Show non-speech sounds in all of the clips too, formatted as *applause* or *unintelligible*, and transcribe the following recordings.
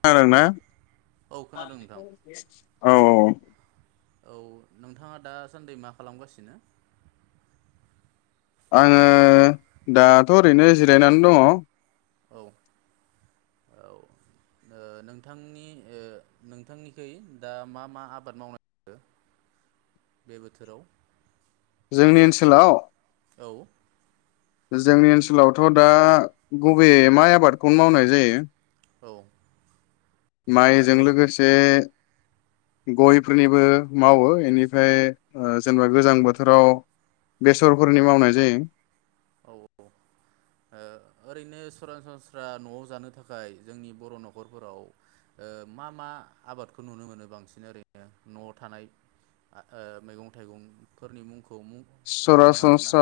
खोनादोंना औ खोनादों नोंथां *inaudible* औ औ औ नोंथाङा दासान्दि मा खालामगासिनो आङो दाथ ओरैनो जिरायनानै दङ औ औ ओ नोंथांनि ओ नोंथांनिखै दा मा मा आबाद मावनाय बे बोथोराव? जोंनि ओनसोलाव औ जोंनि ओनसोलावथ दा गुबैयै माइ आबादखौनो मावनाय जायो औ माइजों आरो लोगोसे गयफोरनिबो मावो बेनिफ्राय जेनेबा गोजां बोथोराव बेसरफोरनि मावनाय जायो औ औ ओरैनो सरासनस्रा नआव जानो थाखाय जोंनि बर नखरफोराव ओ मा मा आबादखौ नुनो मोनो बांसिन ओरैनो नआव थानाय ओ मैगं थाइगंफोरनि मुंखौ म सरासनस्रा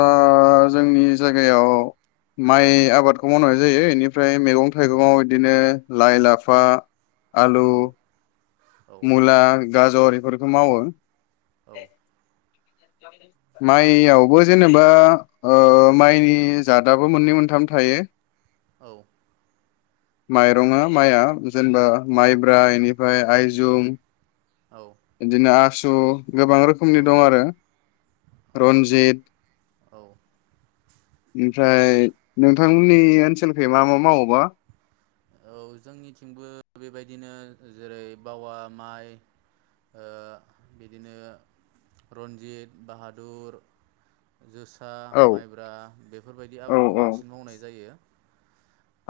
जोंनि जायगायाव माइ आबादखौ मावनाय जायो बेनिफ्राय मैगं थाइगं बिदिनो लाइ लाफा आलु औ औ मुला गाजर इफोरखौ मावो। औ माइयावबो जेनेबा ओ माइनि जादाबो मोननै मोनथाम थायो औ माइरङा माइआ जेनेबा माइब्रा एनिफ ओफ्राय आइजुम औ दिनो आ ज गोबां औ रोखोमनि दं आरो औ रनजित औ औ ओमफ्राय नोंथांमोन मोननि ओनसोलखि मा मा मावोबा? औ जोंनिथिंबो बेबायदिनो जेरै बावा माइ ओ बिदिनो रन्जित बाहादुर जोसा औ माइब्रा बेफोरबायदि आबादखौ बांसिन मावनाय जायो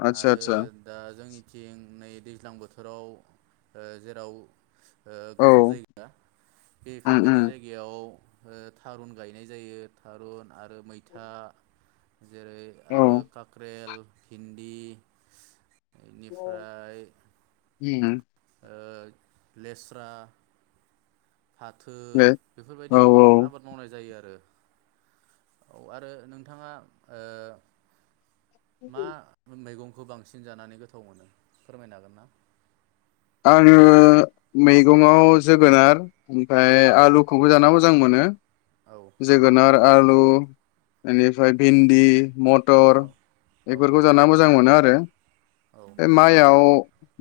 आतसा आरो आतसा दा जोंनिथिं नै दैज्लां बोथोराव ओ जेराव ओ औ गोजौ जायगा उम बेफोरबायदि उम जायगायाव ओ थारुन गायनाय जायो थारुन आरो मैथा जेरै आरो कक्रेल फिन्दी औ बेनिफ्राय उम ओ लेस्रा फाथो दे औ बेफोरबायदि औ गोबां आबाद मावनाय जायो आरो। औ आरो नोंथाङा ओ मा मैगं खौ बांसिन जानानै गोथाव मोनो फोरमायनो हागोन ना आङो मैगंआव जोगोनार ओमफ्राय औ आलुखौबो जाना मो मोजां मोनो। औ जोगोनार आलु औ बेनिफ्राय भिन्दि, मथर औ बेफोरखौ जाना मोजां मोनो आरो औ बे माइयाव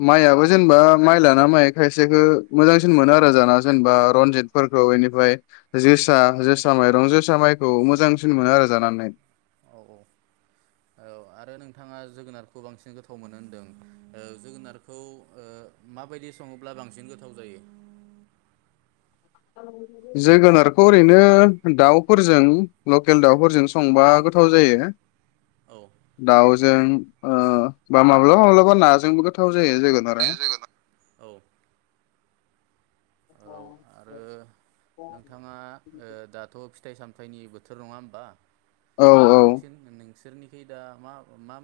माइ आबो जेनेबा माइ लाना माइ खायसेखौ मोजांसिन मोनो आरो जाना जेनेबा रनजितफोरखौ बे ओमफ्राय जोसा जोसा माइरं जोसा माइखौ मोजांसिन मोनो आरो जानानै। औ औ औ आरो नोंथाङा जोगोनारखौ बांसिन गोथाव मोनो होनदों ओ जोगोनारखौ ओ माबायदि सङोब्ला बांसिन गोथाव जायो? जोगोनारखौ ओरैनो दाउफोरजों लकेल दाउफोरजों संबा गोथाव जायो। औ दाउ जों ओ बा माब्लाबा माब्लाबा नाजोंबो गोथाव जायो जोगोन आरो औ औ आरो अ नोंथाङा ओ दाथ' फिथाइ सामथायाइनि बोथोर नङा होनोमबा औ औ *unintelligible* बिसोरनिखै दा मा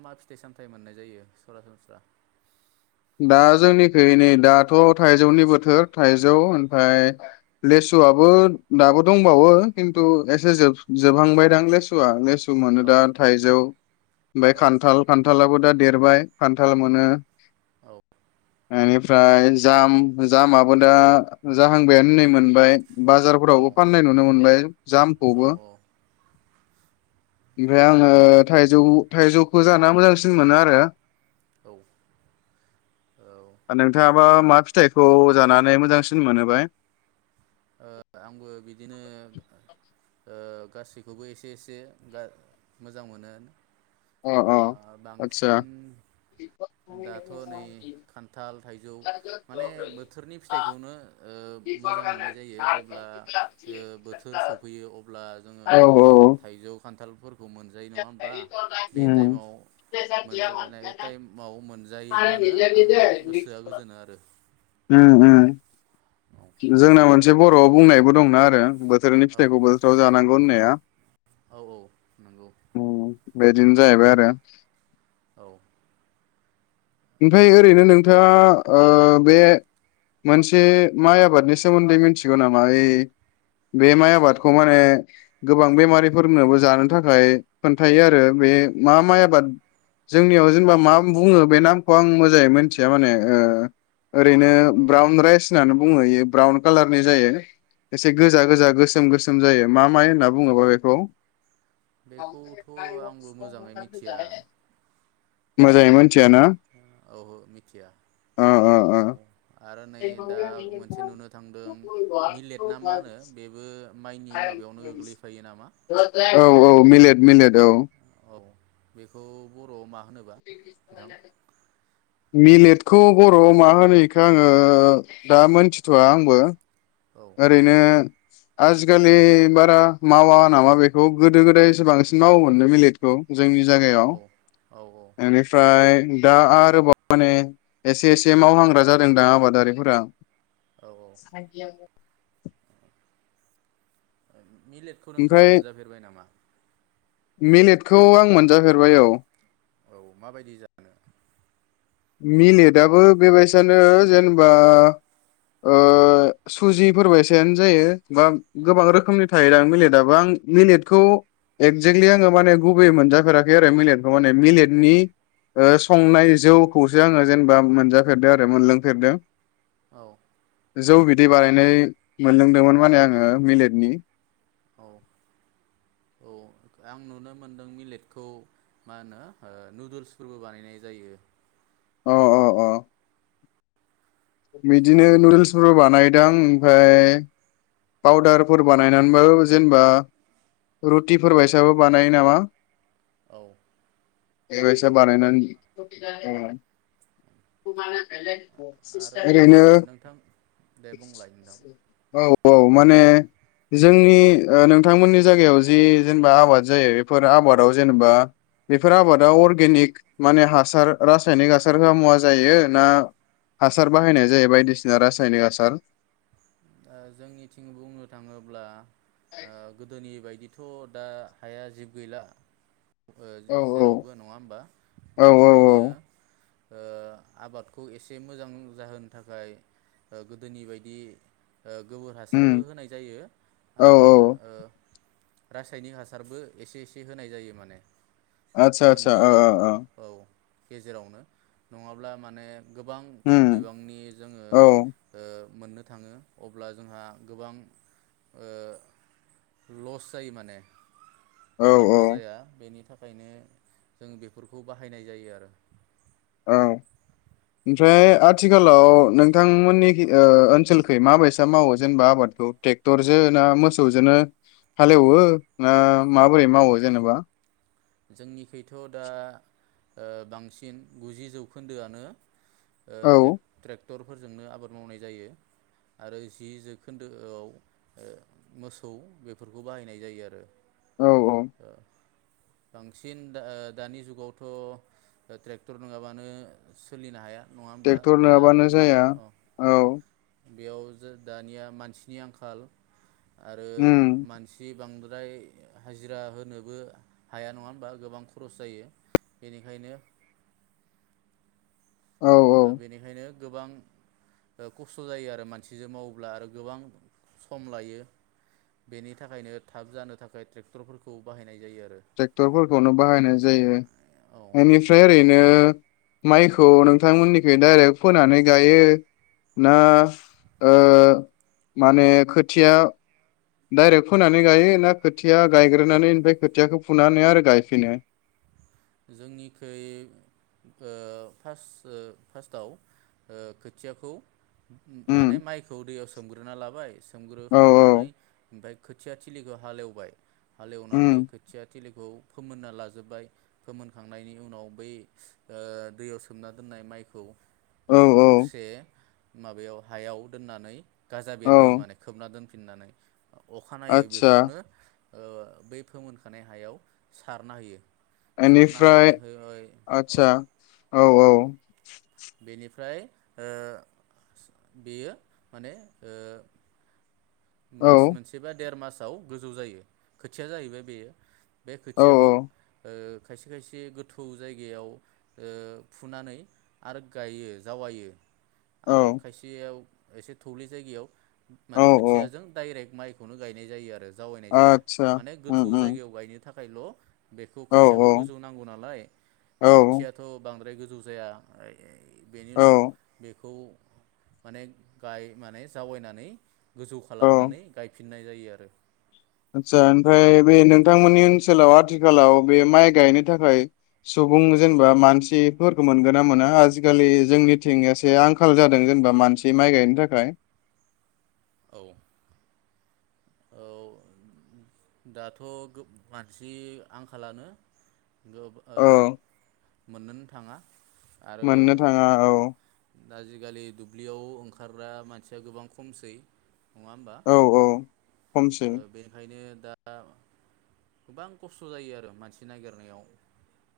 मा फिथाइ सामथाइ मोननाय जायो सरासनस्रा? दा जोंनिखै नै दाथ' थाइजौनि बोथोर थाइ थाइजौ ओमफ्राय लेसुवाबो दाबो दंबावो खिन्थु एसे जोब जोबहांबायदां लेसुआ, लेसु मोनो औ दा, थाइजौ, ओमफ्राय औ खान्थाल, खान्थालाबो दा देरबाय, खान्थाल मोनो। औ बेनिफ्राय जाम, जामाबो दा जाहांबायानो नै मोनबाय औ बाजारफोरावबो फाननाय नुनो मोनबाय। औ जामखौबो औ ओमफ्राय आङो आरो थाइजौ थाइजौखौ जाना मोजांसिन मोनो आरो। औ औ ओ नोंथाङाबा मा फिथाइखौ जानानै मोजांसिन मोनोबाय? ओ आंबो बिदिनो ओ गासैखौबो एसे एसे मोजां मोनो। अ ओ अ आदसा बांसिन दाथ' नै खान्थाल, थाइजौ माने बोथोरनि फिथाइखौनो ओ मोजां मोननाय जायो। जेब्ला ओ बोथोर सफैयो अब्ला जोङो औ औ थाइजौ खान्थालफोर मोनजायो नङा होम्बा बे उम थाइमाव मोनजानाय थाइमाव मोनजानाय जायोब्लानो आंना गोसोआ गोजोनो आरो। उम उम। औ जोंना मोनसे बर'आव बुंनायबो दंना आरो बोथ थोरनि औ फिथाइखौ बोथोराव जानांग *unintelligible* औ औ नंगौ। बेदिनो जाहैबाय आरो। औ। ओमफ्राय ओरैनो नोंथाङा ओ बे मोनसे माइ आबादनि सोमोन्दै मिथिगौ नामा ओइ बे माइ आबादखौ माने गोबां बेमारिफोरनोबो जानो थाखाय खोन्थायो आरो बे मा औ माइ आबाद? जोंनियाव जेनेबा मा बुङो बे नाम खौ आं मोजाङै मिथिया माने ओ ओरैनो औ ब्राउन राइस होननानै बुङो इयो ब्राउन कालारनि जायो। एसे औ औ गोजा-गोजा, गोसोम-गोस होनजायो मा माइ होनना बुङोबा बेखौ? बेखौथ' आंबो मोजाङै मिथिया औ मोजाङै मोनथिया ना? औहो मिथिया औ ओ आरो नै दा मोनसे नुनो थांदों मिलेट ना मा होनो बेबो माइनि माबायावनो गोग्लैफायो नामा औ औ मिलेट मिलेट औ औ बेखौ बर'आव मा होनोबा नोंथां मिलेटखौ बरआव मा होनो इखो आङो दा मोनथिथवा आंबो औ ओरैनो आजिखालि बारा मावा नामा बेखौ गोदो गोदायसो बांसिन मावोमोनलै मिलेटखौ जोंनि औ जायगायाव औ इनिफ्राय दा आरोबाव माने एसे एसे मावहांग्रा जादों दां आबादारिफोरा। औ *unintelligible* *inaudible* मिलेटखौ नोंथाङा मोनजाफेरबाय नामा मिेलेटखौ आं मोनजाफेरबाय औ औ माबायदि जानो मिलेटयाबो बेबायसानो जेनोबा ओ सुजिफोर बायसायानो जायो। बा औ गोबां रोखोमनि थायो दा मिलेदाबो आं मिलेदखौ एकजेकलि आङो माने गुबैयै मोनजाफेराखै आरो मिलेटखौ माने मिलेटनि ओ औ संनाय जौ खौसो आङो जेनेबा मोनजाफेरदों आरो मोनलोंफेरदों। औ जौ बिदै बानायनाय औ मोनलोंदोंमोन माने आङो मिलेट *inaudible* औ औ दा आं नुनो मोनदों मिलेटखौ मा होनो ओ नुदोल्सफोरबो बानायनाय जायो अ अ अ बिदिनो नुदोल्सफोरबो बानायदों ओमफ्राय पावदारफोर बानायनानैबाबो जेनेबा रुटिफोर बायसाबो बानायो नामा औ बानायो बेबायसा औ बानायो बानायनानै ओं *unintelligible* आरो *inaudible* ओरैनो नोंथां दे बुंलाय नोंथां औ औ माने जोंनि ओ नोंथांमोननि जायगायाव जि जेनेबा आबाद जायो बेफोर आबादाव जेनेबा बेफोर आबादाव अर्गेनिक माने हासार रासायनिक हासार होआ मुवा जायो ना हासार बाहायनाय जायो बायदिसिना रासायनिक हासार ओ जोंनिथिं बुंनो थाङोब्ला ओ गोदोनि बायदि थ' दा हाया जिब गैला ओ औ जेरावबो नङा होमबा औ औ औ बेनिखायनो ओ आबादखौ एसे मोजां जाहोनो थाखाय ओ गोदोनि बायदि ओ गोबोर हासारबो उम होनाय जायो औ आरो औ ओ रासायनिक हासारबो एसे एसे होनाय जायो माने आतसा आतसा ओ मोननैजों ओ ओ औ गेजेरावनो नङाब्ला माने गोबां खम उम बिबांनि जोङो औ मोननो थाङो। अब्ला जोंहा गोबां ओ लस जायो माने औ मुलाम्फा औ जाया बेनि थाख थाखायनो जों बेफोरखौ बाहायनाय जायो आरो औ ओमफ्राय आथिखालाव नोंथांमोननि ओ ओनसोलखै माबायसा मावो जेनेबा आबादखौ ट्रेक्टरजों ना मोसौजोंनो हालेवो ना माबोरै मावो जेनेबा। जोंनिखैथ दा ओ बांसिन गुजि जौखोन्दोआनो ओ औ ट्रेक ट्रेक ट्रेक्टरफोरजोंनो आबाद मावनाय जायो आरो जि जोखोन्दोआव मोसौ बेफोरखौ बाहायनाय जायो आरो। औ औ ओ बांसिन दा ओ दानि जुगावथ' ट्रेक्टर नङाबानो सोलिनो हाया। नङा होमबा ट्रेक्टर दा नङाबानो मा जाया अ उम औ। बेयाव जो दानिया मानसिनि आंखाल आरो उम मानसि बांद्रा फ्राय हाजिरा होनोबो हाया नङा होमबा गोबां खरस जायो बेनिखायनो औ औ ओ बेनिखायनो गोबां खस्थ जायो आरो मानसिजों मावोब्ला आरो गोबां सम लायो बेनि थाखायनो थाब जानो थाखाय ट्रेक्टरफोरखौ बाहाय ट्रेक्टरफोरखौनो बाहायनाय जायो औ बेनिफ्राय ओरैनो माइखौ नोंथांमोननिख डाइरेक्ट फोनानै गायो ना ओ माने खोथिया डाइरेक्ट फोनानै गायो ना खोथिया गायग्रोनानै ओमफ्राय खोथियाखौ फुनानै आरो गायफिनो? जोंनिखै ओ पास ओ फार्स्टआव खोथियाखौ माने उम माइखौ दैयाव सो सोमग्रोना लाबाय औ सोमग्रोखांनानै ओमफ्राय खोथिया थिलिखौ हा हालेवबाय उम हालेवनानै खोथिया थिलिखौ फोमोनना लाजो जोब्बाय फोमोनखांनायनि उनाव बै ओ दैयाव सोमना दोननाय माइखौ ओ औ औ हरसे माबायाव हायाव दोननानै गाजा बेरहोयो औ माने खोबना दोनफिननानै अखानायै आतसा बेखौनो ओ बै फोमोनखानाय हायाव सारना होयो। सारना है एनिफ्राय है-है औ। आतसा औ औ। बेनिफ्राय ओ बेयो माने ओ औ मास मोनसे बा देर मास आव गोजौ जायो खोथिया जाहैबाय बेयो बे औ खोथियाखौ ओ खायसे खायसे गोथौ जायगायाव ओ फुनानै आरो गायो जावायो। आरो औ खायसेयाव एसे थौललि जायगायाव औ माने खै औ खुथियाजों दाइरेक्ट माइ बेखौनो गायनाय जायो आरो जावयायनाय जाया आतसा माने उम गोथौ उम जायगायाव गायो थाखायल' बेखौ औ खोथियाखौ गोजौ नांगौ नालाय औ खोथियाथ बांद्राय गो जुसाया आय आय बेनि औ उनाव बेखौ माने गाय माने जावैयनानै गोजौ खालामनानै गायफि नाय जायो आरो आतसा ओमफाय बे नोंथांमोननि ओनसोलाव आथिखालाव बे माइ गायनो थाखाय सुबुं जेनेबा मानसिफोरखौ मोनगोन ना मोना? आजिखालि जोंनिथिं एसे आंखाल जादों जेनेबा मानसि माइ गायनो थाखाय। औ। औ दाथ' गोब मानसि आंखालानो। गब आ। औ मोननोनो थाङा आरो मोननो थाङा औ आजिखालि लियाव ओंखारग्रा मानसिया गोबां खमसै। नङा होमबा? औ औ खमसै ओ बेनिखायनो दा गोबां खस्थ जायो आरो मानसि नागिरनायाव।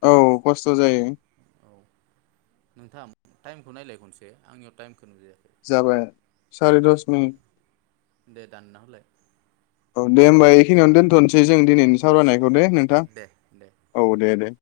औ खस्थ जायो। औ नोंथां टाइमखौ नायलाय खनसेै आंनियाव टाइमखौ नुजाया जाबाय सार दस मिनिट। दे दान होलां‌लाय औ दे होनबा बेखिनियावनो दोनथसै दे जों दिनैनि औ सावरायनायखौ दे नोंथां दे दे औ दे दे।